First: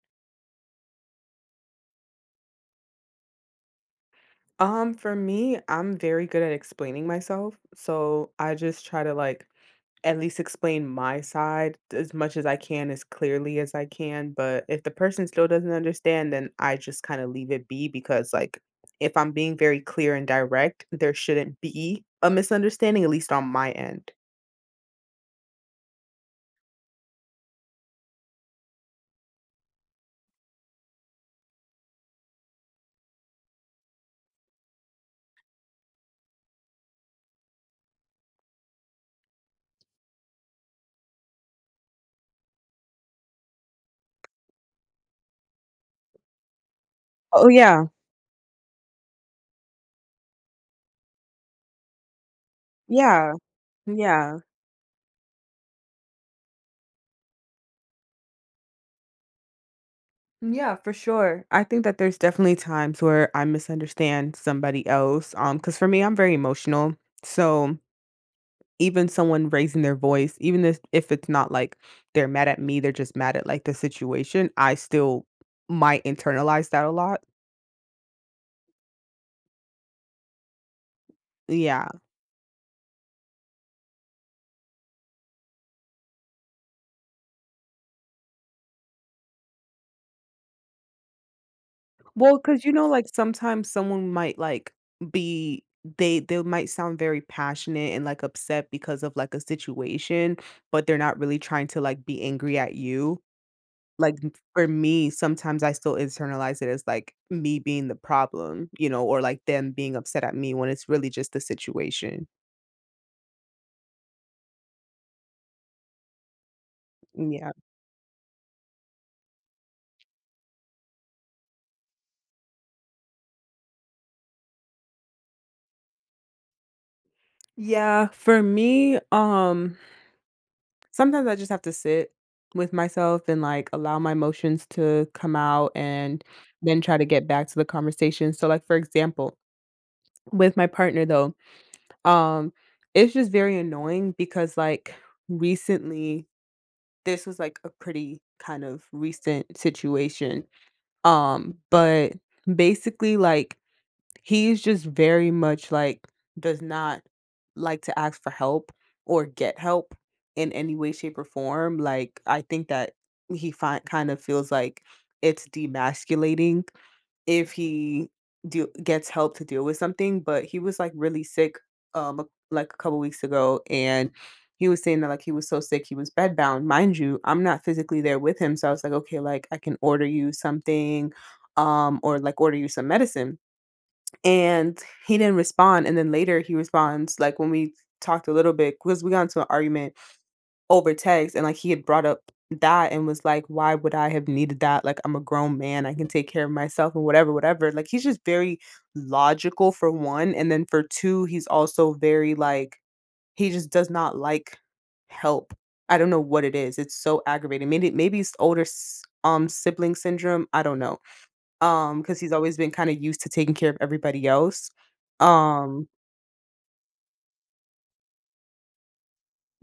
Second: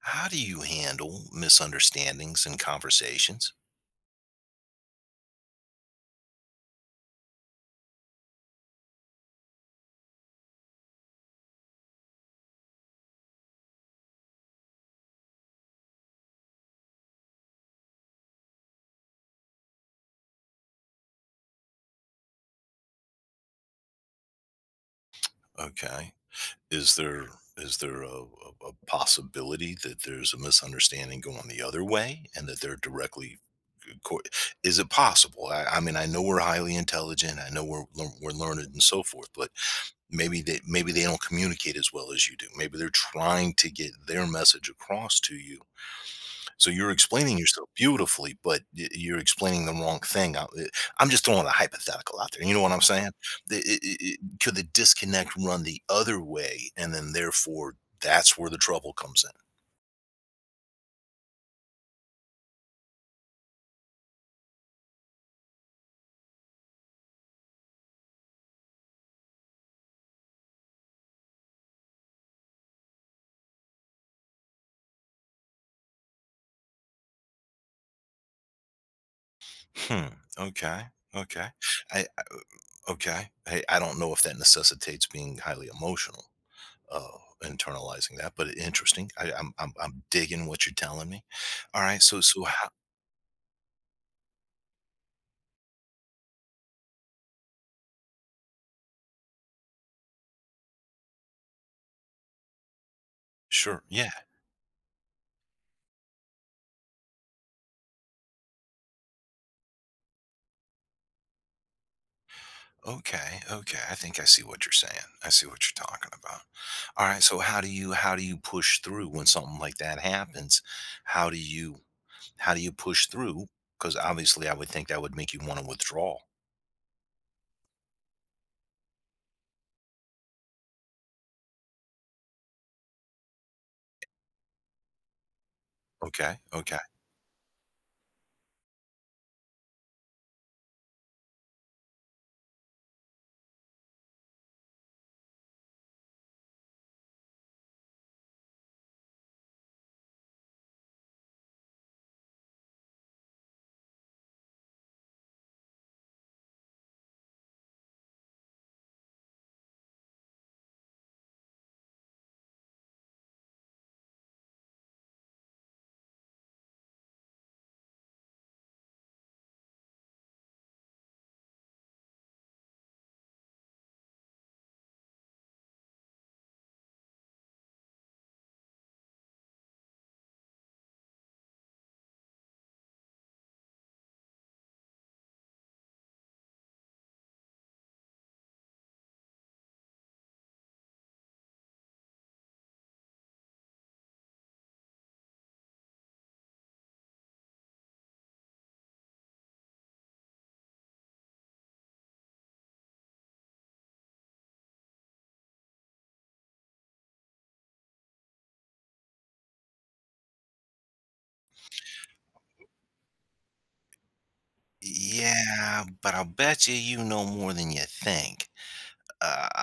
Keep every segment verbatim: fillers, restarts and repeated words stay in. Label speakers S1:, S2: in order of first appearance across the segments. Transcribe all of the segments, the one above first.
S1: How do you handle misunderstandings in conversations?
S2: Um, for me, I'm very good at explaining myself. So I just try to like at least explain my side as much as I can, as clearly as I can. But if the person still doesn't understand, then I just kind of leave it be because, like, if I'm being very clear and direct, there shouldn't be a misunderstanding, at least on my end.
S1: Okay. Is there is there a, a, a possibility that there's a misunderstanding going the other way and that they're directly uh, co- is it possible? I, I mean I know we're highly intelligent. I know we're lear- we're learned and so forth, but maybe they maybe they don't communicate as well as you do. Maybe they're trying to get their message across to you. So you're explaining
S2: Oh
S1: yourself
S2: yeah.
S1: beautifully, but y you're explaining the wrong thing. I eh, I'm just throwing a hypothetical out there, you know what I'm saying?
S2: Yeah.
S1: The it it it
S2: Yeah.
S1: could the disconnect run the other way, and then therefore, that's where the trouble comes
S2: Yeah, for sure. I think that there's definitely times where I misunderstand somebody else. Um, because for me, I'm very emotional. So even someone raising their voice, even if if it's not like they're mad at me, they're just mad at, like, the situation, I still might internalize that a lot.
S1: in? Hmm, okay, okay.
S2: Yeah.
S1: I I Okay. Hey, I don't know if that necessitates being highly emotional, uh, internalizing that, but interesting. I I'm I'm I'm digging what you're telling me. Alright, so
S2: Well,
S1: so
S2: because
S1: how.
S2: you know, like, sometimes someone might, like, be they they might sound very passionate and, like, upset because of, like, a situation, but they're not really trying to, like, be angry at you.
S1: Sure, yeah.
S2: Like, m for me, sometimes I still internalize it as, like, me being the problem, you know, or, like, them being upset at me when it's really just the situation.
S1: Okay, okay. I think I see what you're saying. I see what you're talking about. All right, so
S2: Yeah.
S1: how do you how do you push through when something like that happens? How do you how do you push through? Cuz obviously I would think that would make you want to withdraw.
S2: Yeah, for me, um, sometimes I just have to sit with myself and like allow my emotions to come out and
S1: Okay, okay.
S2: then try to get back to the conversation. So like for example, with my partner though, um, it's just very annoying because like recently this was like a pretty kind of recent situation. Um, but basically like he's just very much like does not like to ask for help or get help in any way, shape, or form. Like I think that he fi- kind of feels like it's demasculating if he do- gets help to deal with something. But he was like really sick, um, a- like a couple weeks ago, and he was saying that like he was so sick he was bedbound. Mind you, I'm not physically there with him, so I was like, okay, like I can order you something, um, or like order you some medicine, and he didn't respond, and then later he responds like when we talked a little bit because we got into an argument over text. And like he had brought up that and was like, why would I have needed that, like, I'm a grown man, I can take care of myself, and whatever whatever. Like he's just very logical for one, and then for two he's also very like he just does not like help. I don't know what it is, it's so aggravating. Maybe maybe it's older s- um sibling syndrome, I don't know. Um, because he's always been kinda used to taking care of everybody else.
S1: Yeah,
S2: Um
S1: but I'll bet you you know more than you think.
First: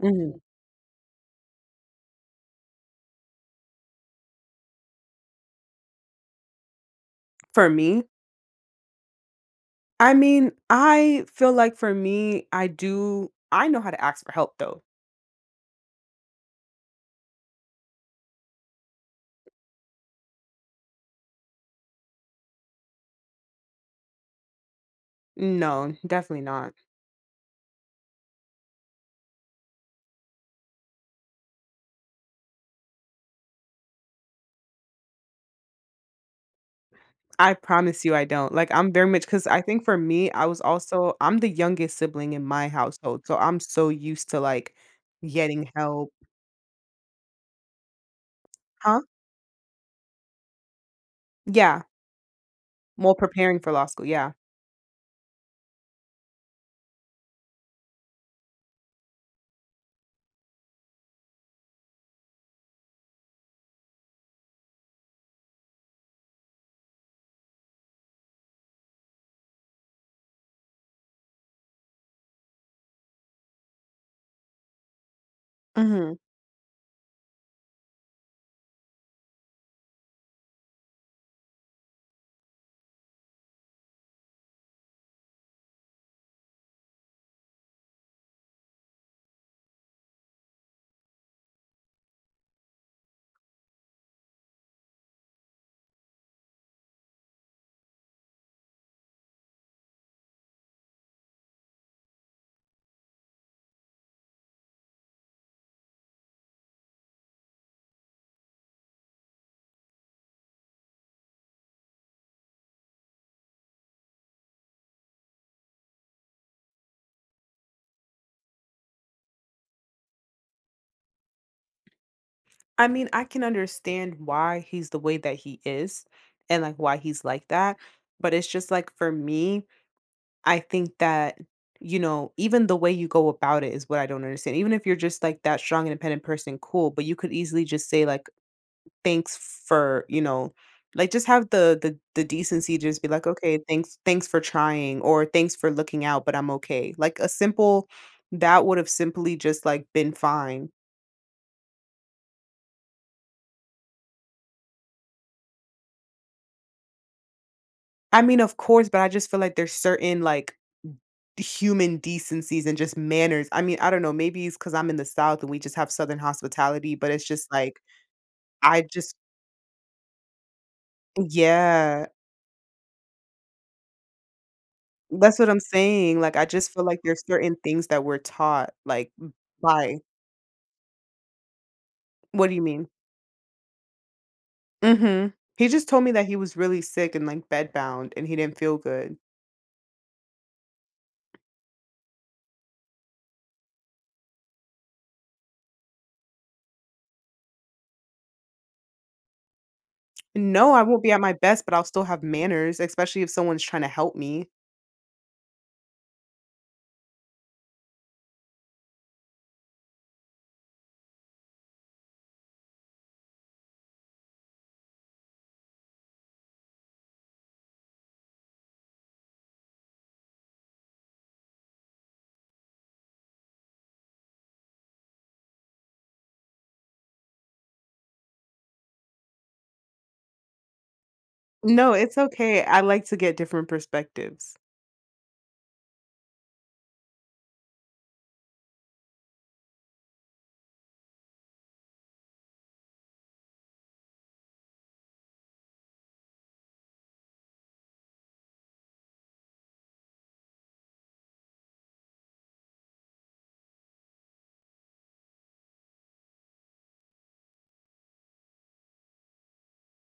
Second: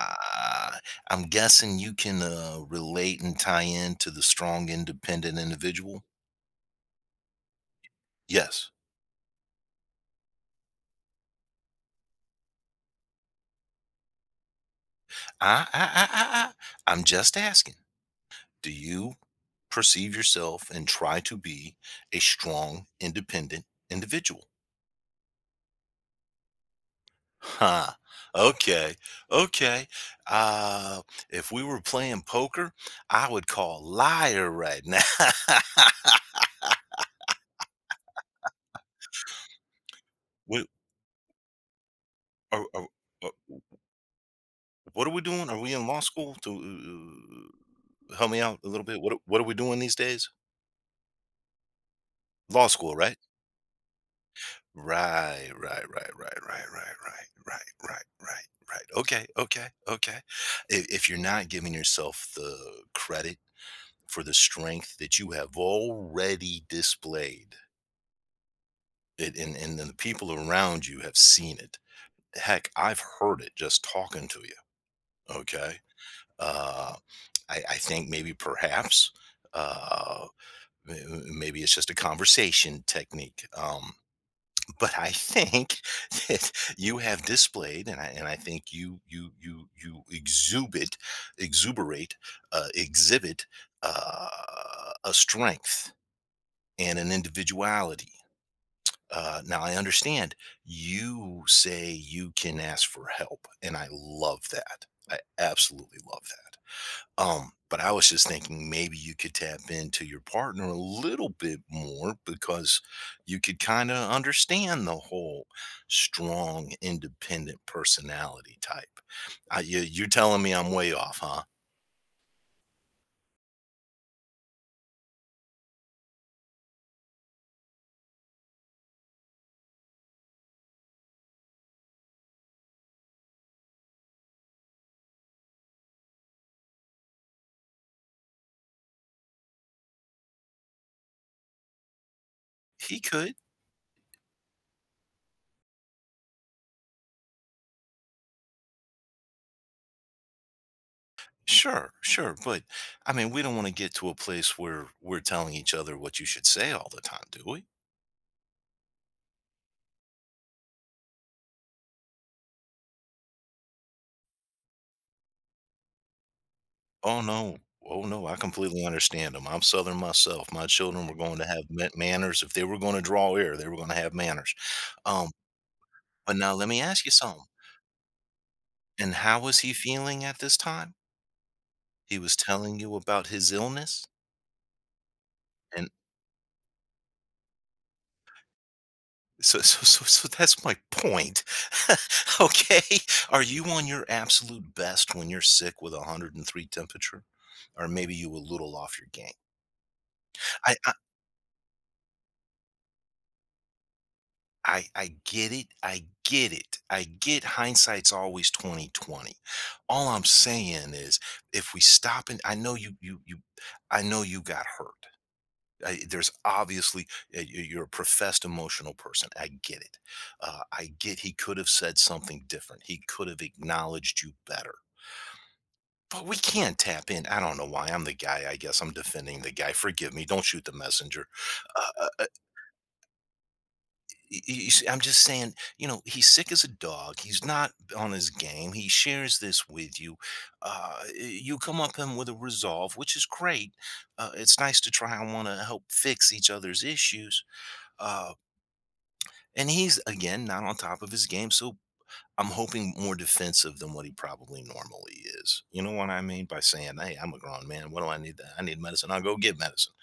S2: mhm.
S1: I'm guessing you can uh, relate and tie in to the strong, independent individual.
S2: For me,
S1: Yes.
S2: I mean, I feel like for me, I do I know how to ask for help though.
S1: I, I, I, I, I- I'm just asking. Do you perceive yourself and try to be a strong, independent individual?
S2: No, definitely not.
S1: Huh. Okay. Okay. Uh, if we were playing poker, I would call liar right now.
S2: I promise you I don't. Like, I'm very much because I think for me, I was
S1: we,
S2: also I'm the youngest sibling in
S1: are,
S2: my
S1: are,
S2: household, so
S1: are-
S2: I'm so used to, like,
S1: What are we doing? Are
S2: getting
S1: we in law
S2: help.
S1: school? To uh, help me out a little
S2: Huh?
S1: bit. What are- What are we doing these days?
S2: Yeah,
S1: Law school,
S2: well,
S1: right?
S2: preparing for law school, yeah.
S1: Right, right, right, right, right, right, right, right, right, right, right. Okay, okay, okay. If, if you're not giving yourself the credit for the strength that you have already displayed, it, and, and then the people around you have seen it. Heck, I've heard it just talking to you. Okay.
S2: Mhm.
S1: Uh, I, I think maybe perhaps uh, m- m- maybe it's just a conversation technique. Um, But I think that you have displayed, and I and I think you you you you exubit, exuberate, uh, exhibit uh, a strength and an individuality. Uh, now I understand you say you can ask for help, and I love that. I absolutely love that. Um, but I was just thinking maybe you could tap into your partner a little bit more because you could kind of understand the whole strong, independent personality type. I, you, you telling me I'm way off, huh?
S2: I mean, I can understand why he's the way that he is and like why he's like that. But it's just like for me, I think that, you know, even the way you go about it is what I don't understand. Even if you're just like that strong, independent person, cool, but you could easily just say like, thanks for, you know, like just have the the the decency to
S1: He
S2: just be like,
S1: could.
S2: okay, thanks, thanks for trying or thanks for looking out, but I'm okay. Like a simple that would have simply just like been fine.
S1: Sure, sure. But I mean, we don't want to get to a place where we're telling each other what you should say all the time, do we?
S2: I mean, of course, but I just feel like there's certain like human decencies and just manners. I mean, I don't know, maybe it's because 'cause I'm in the South and we just have Southern hospitality, but
S1: Oh,
S2: it's just
S1: no.
S2: like,
S1: Oh, no, I
S2: I
S1: completely
S2: just
S1: understand them. 'Em. I'm Southern myself. My children were going to have ma
S2: yeah,
S1: manners. If they were gonna draw air, they were gonna have manners. Um,
S2: that's what I'm saying,
S1: but
S2: like, I
S1: now let
S2: just
S1: me
S2: feel like
S1: ask you
S2: there's
S1: something,
S2: certain things that we're taught, like,
S1: and how was he
S2: by.
S1: feeling at this time? He was
S2: What do you
S1: telling
S2: mean?
S1: you about his illness?
S2: Mhm. He just
S1: And
S2: told me that he was really sick and, like, bedbound and he didn't feel good.
S1: so so so so that's my point. Okay? Are you on your absolute best when you're sick with one hundred three temperature? Or maybe you a little off your game?
S2: No,
S1: I
S2: I won't be at my best, but I'll still have manners, especially if someone's trying to help me.
S1: I I get it. I get it. I get hindsight's always twenty twenty. All I'm saying is if we stop and I know you you you I know you got hurt. I, there's obviously uh, you- you're a professed emotional person. I get it. Uh, I get he could have said something different. He could have acknowledged you better. But we can't tap in. I don't know why. I'm the guy. I guess I'm defending the guy. Forgive me. Don't shoot the messenger.
S2: No,
S1: uh,
S2: it's
S1: uh,
S2: okay. I like to get different
S1: y-
S2: perspectives.
S1: y- y- I'm just saying, you know, he's sick as a dog. He's not on his game. He shares this with you. Uh, you come up him with a resolve, which is great. Uh, it's nice to try and want to help fix each other's issues. Uh, and he's again not on top of his game, so I'm hoping more defensive than what he probably normally is. You know what I mean by saying, "Hey, I'm a grown man. What do I need? That I need medicine. I'll go get medicine."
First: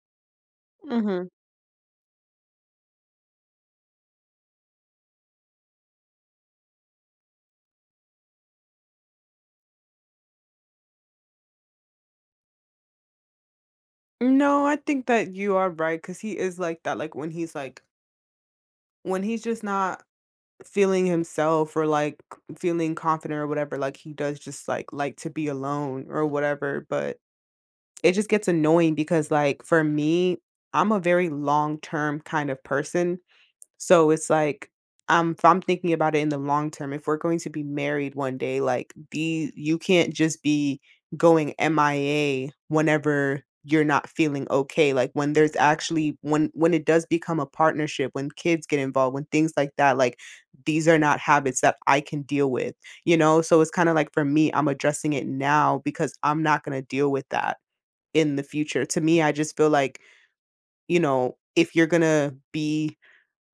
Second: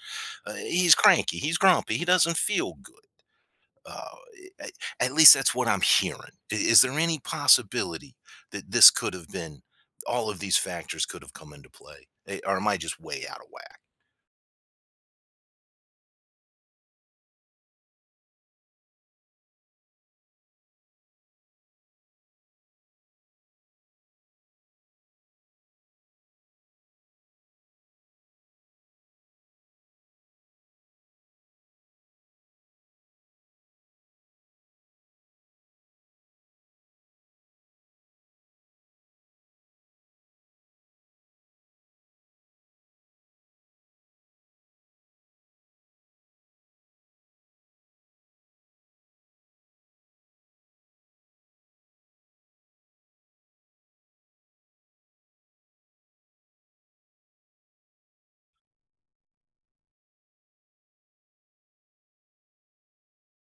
S1: Uh, he's
S2: Mhm.
S1: cranky. He's grumpy. He doesn't feel good. uh, a- at least that's what I'm hearing. I- Is there any possibility that this could have been all of these factors could have come into play, Eh, or am I just way out of whack?
S2: No, I think that you are right because he is like that. Like when he's like when he's just not feeling himself or like c- feeling confident or whatever, like he does just like like to be alone or whatever. But it just gets annoying because like for me, I'm a very long term kind of person. So it's like, um, if I'm thinking about it in the long term, if we're going to be married one day, like the you can't just be going M I A whenever you're not feeling okay. Like when there's actually when when it does become a partnership, when kids get involved, when things like that, like these are not habits that I can deal with, you know? So it's kind of like for me, I'm addressing it now because I'm not gonna deal with that in the future. To me, I just feel like, you know, if you're gonna be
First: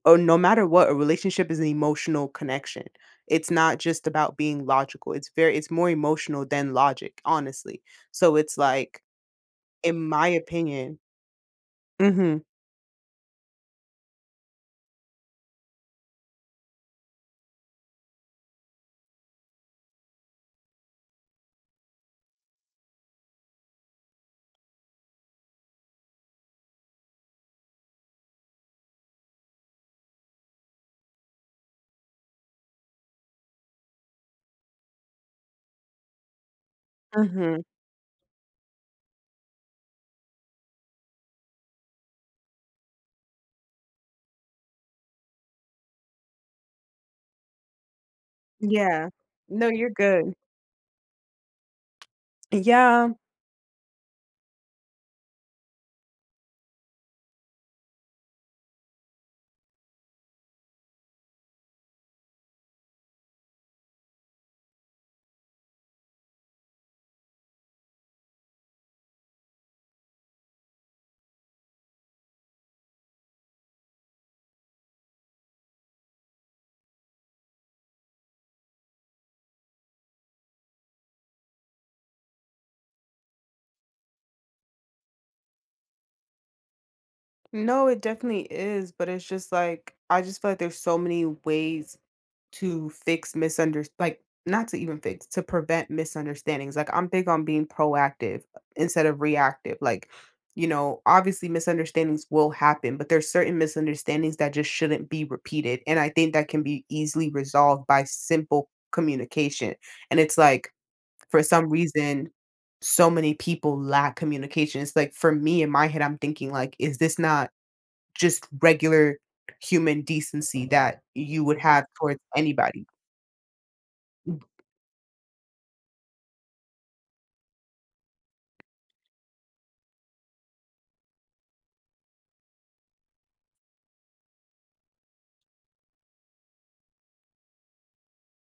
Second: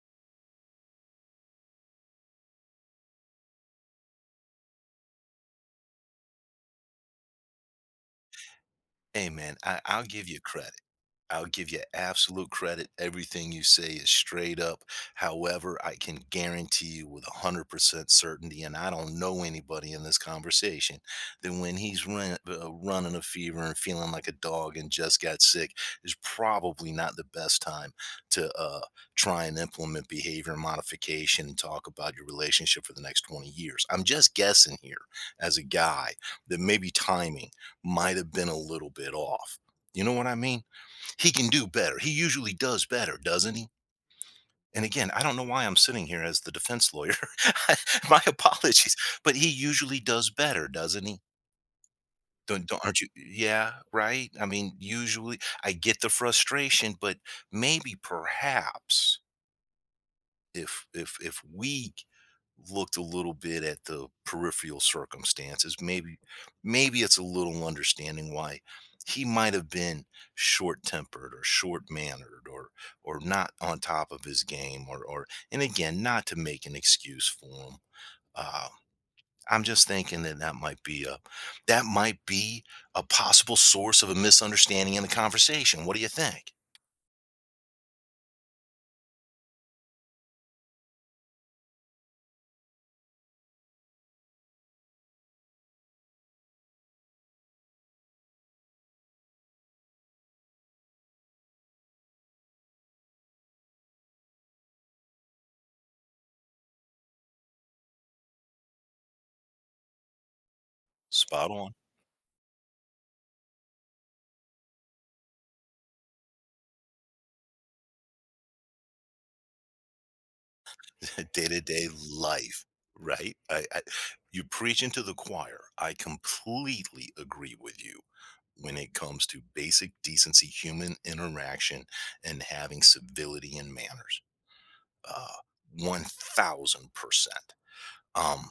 S2: or no matter what, a relationship is an emotional connection. It's not just about being logical. It's very it's more emotional than logic, honestly. So it's like,
S1: Hey, man, I,
S2: in
S1: I'll give
S2: my
S1: you credit.
S2: opinion.
S1: I'll give you
S2: Mhm.
S1: absolute credit. Everything you say is straight up. However, I can guarantee you with a hundred percent certainty, and I don't know anybody in this conversation, that when he's run, uh, running a fever and feeling like a dog and just got sick is probably not the best time to uh, try and implement behavior modification and talk about your relationship for the next twenty years. I'm just guessing here as a guy that maybe timing
S2: Mhm.
S1: might have been a little bit off. You know what I mean? He can do better. He usually does better, doesn't he? And again, I don't know why I'm sitting here as the defense lawyer. My apologies,
S2: Yeah.
S1: but he
S2: No, you're
S1: usually does
S2: good.
S1: better, doesn't he? Don't, don't Aren't you?
S2: Yeah.
S1: Yeah, right. I mean, usually I get the frustration, but maybe, perhaps, if if if we looked a little bit at the peripheral circumstances, maybe maybe it's a little understanding why he might have been short tempered or short mannered or or not on top of his game or or and again not to make an excuse for him. Uh, I'm just thinking that that might be a that might be a possible source of a misunderstanding in the conversation. What do you think?
S2: No, it definitely is, but it's just like I just feel like there's so many ways to fix misunder like not to even fix, to prevent misunderstandings. Like I'm big on being proactive instead of reactive. Like, you know, obviously misunderstandings will happen, but there's certain misunderstandings that just shouldn't be repeated. And I think that can be easily resolved by simple communication. And it's like for
S1: Spot
S2: some
S1: on.
S2: reason so many people lack communication. It's like for me in my head, I'm thinking like, is this not just regular human decency that you would have
S1: Day-to-day
S2: towards
S1: life,
S2: anybody?
S1: right? I, I
S2: М.
S1: You preach into the choir. I completely agree with you when it comes to basic decency, human interaction, and having civility and manners. Uh, one thousand percent. Um,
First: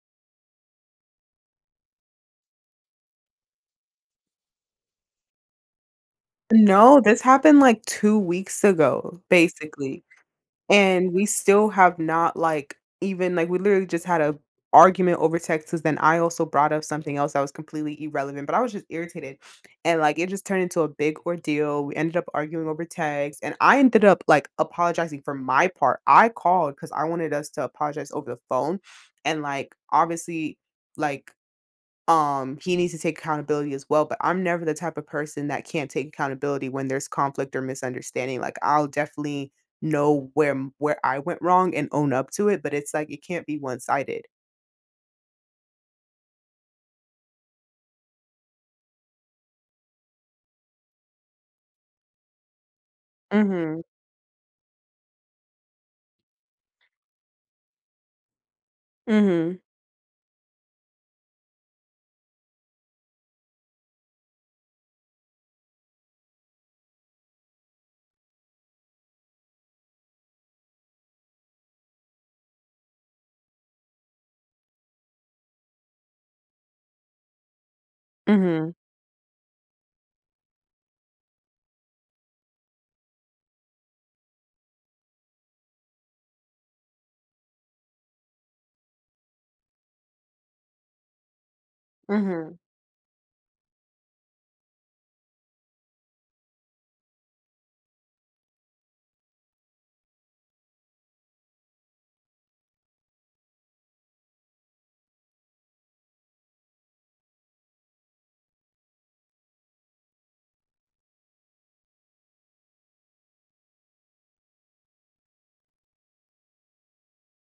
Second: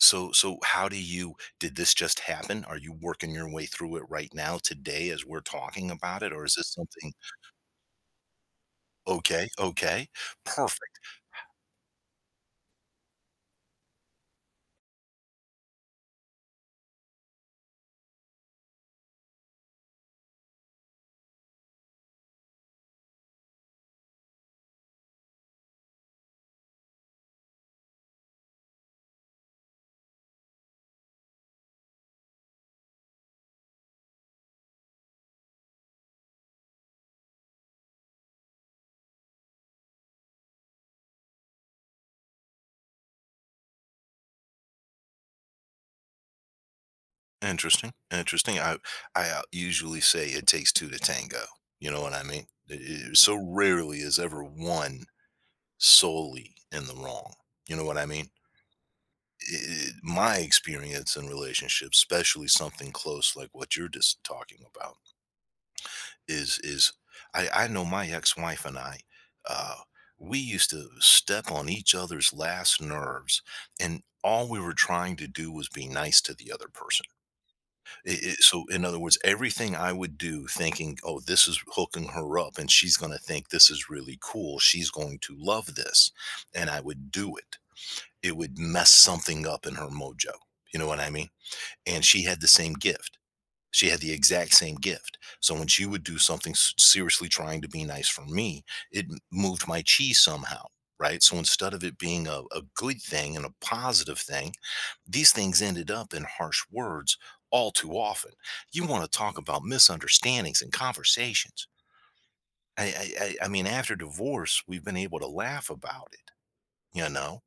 S1: so, so how do you, did this just happen? Are you working your way through it right now today as we're talking about it? Or is this
S2: No,
S1: something?
S2: this happened like two weeks ago,
S1: Okay,
S2: basically.
S1: okay, perfect.
S2: And we still have not like even like we literally just had a argument over text because then I also brought up something else that was completely irrelevant, but I was just irritated. And like it just turned into a big ordeal. We ended up arguing over text and I ended up like apologizing for my part. I called because I wanted us to apologize over the phone. And like obviously like um he needs to take accountability as well, but I'm never the type of person that can't take accountability when there's conflict or misunderstanding. Like I'll definitely know where m- where I went wrong and own up to it, but it's like it can't be one-sided.
S1: Interesting, interesting. I I uh, usually say it takes two to tango. You know what I mean? It- it- so
S2: Mhm.
S1: rarely is ever one solely in the wrong. You know what I mean? I-
S2: Mhm.
S1: I- my experience in relationships, especially something close like what you're just talking about, is is I, I know my ex-wife and I, uh, we used to step on each other's last nerves, and all we were trying to do was be nice to the other person. It, it, so,
S2: Mhm.
S1: in other words, everything I would do thinking, oh, this is hooking her up and she's going to think this is really cool. She's going to love this. And I would do it. It would mess something up in her mojo. You know what I mean? And she had the
S2: Mhm.
S1: same gift. She had the exact same gift. So when she would do something s- seriously trying to be nice for me, it m- moved my chi somehow. Right. So instead of it being a, a good thing and a positive thing, these things ended up in harsh words all too often. You want to talk about misunderstandings and conversations. I, I, I I mean, after divorce, we've been able to laugh about it, you know?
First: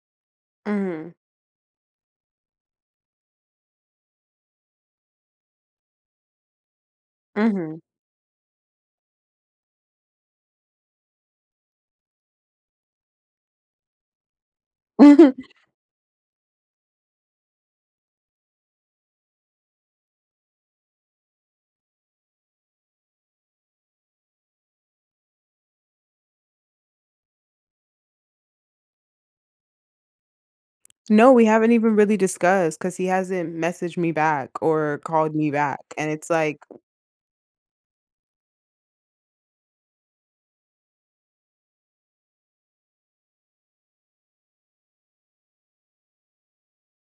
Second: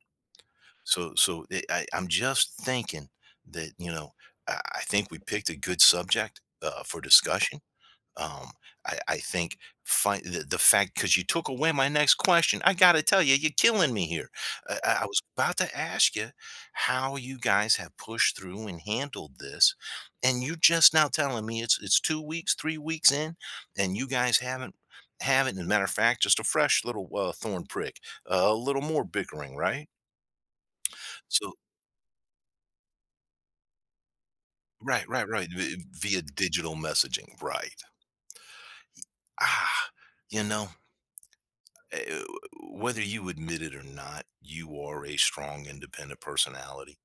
S2: Mhm.
S1: So, so it, I, I'm just thinking that, you know, I, I think we picked a good subject uh, for discussion.
S2: Mhm.
S1: um, I, I think fi- the, the fact because you took away my next question, I got to tell you, you're killing me here. Uh, I, I was about to ask you how you guys have pushed through and handled this, and you just now telling me it's it's two weeks, three weeks in, and you guys haven't haven't. As a matter of fact, just a fresh little uh, thorn prick, uh, a little more bickering, right?
S2: No, we
S1: So,
S2: haven't even really discussed cuz he hasn't messaged me back or
S1: right, right,
S2: called
S1: right,
S2: me back,
S1: v-
S2: and
S1: via
S2: it's like
S1: digital messaging, right? Ah, you know. eh, Whether you admit it or not, you are a strong, independent personality.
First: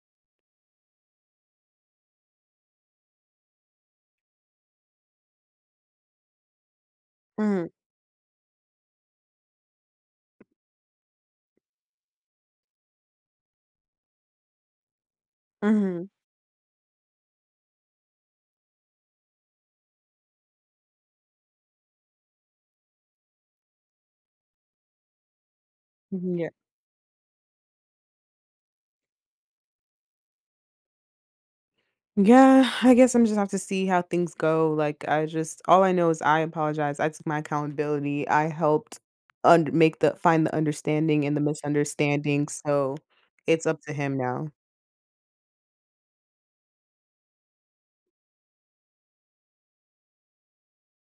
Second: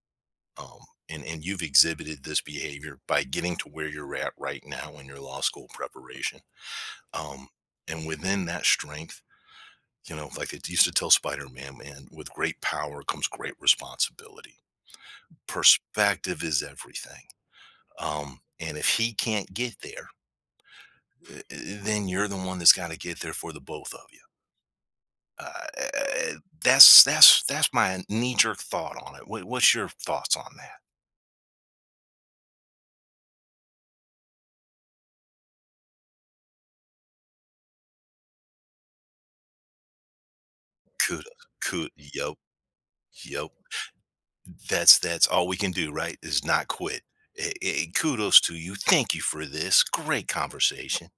S1: Um, and, and you've exhibited this behavior by getting to where you're at right now in your law school preparation. Um,
S2: mm,
S1: and within that strength, you know, like it used to tell Spider Man, man, with great power comes great responsibility.
S2: mhm.
S1: Perspective is everything. Um, and if he can't get there, eh, eh, then you're the one that's got to get there for the both of you. Uh,
S2: Mhm, yeah.
S1: that's that's that's my knee jerk thought on it. What, what's your thoughts on that?
S2: Yeah, I guess I'm just have to see how things go. Like I just all I know is I apologize. I took my accountability. I helped und make the find the understanding and the
S1: Kudos, kudos, yep,
S2: misunderstanding. So
S1: yep.
S2: it's up to him now.
S1: That's that's all we can do, right? Is not quit. Eh, eh, kudos to you. Thank you for this great conversation.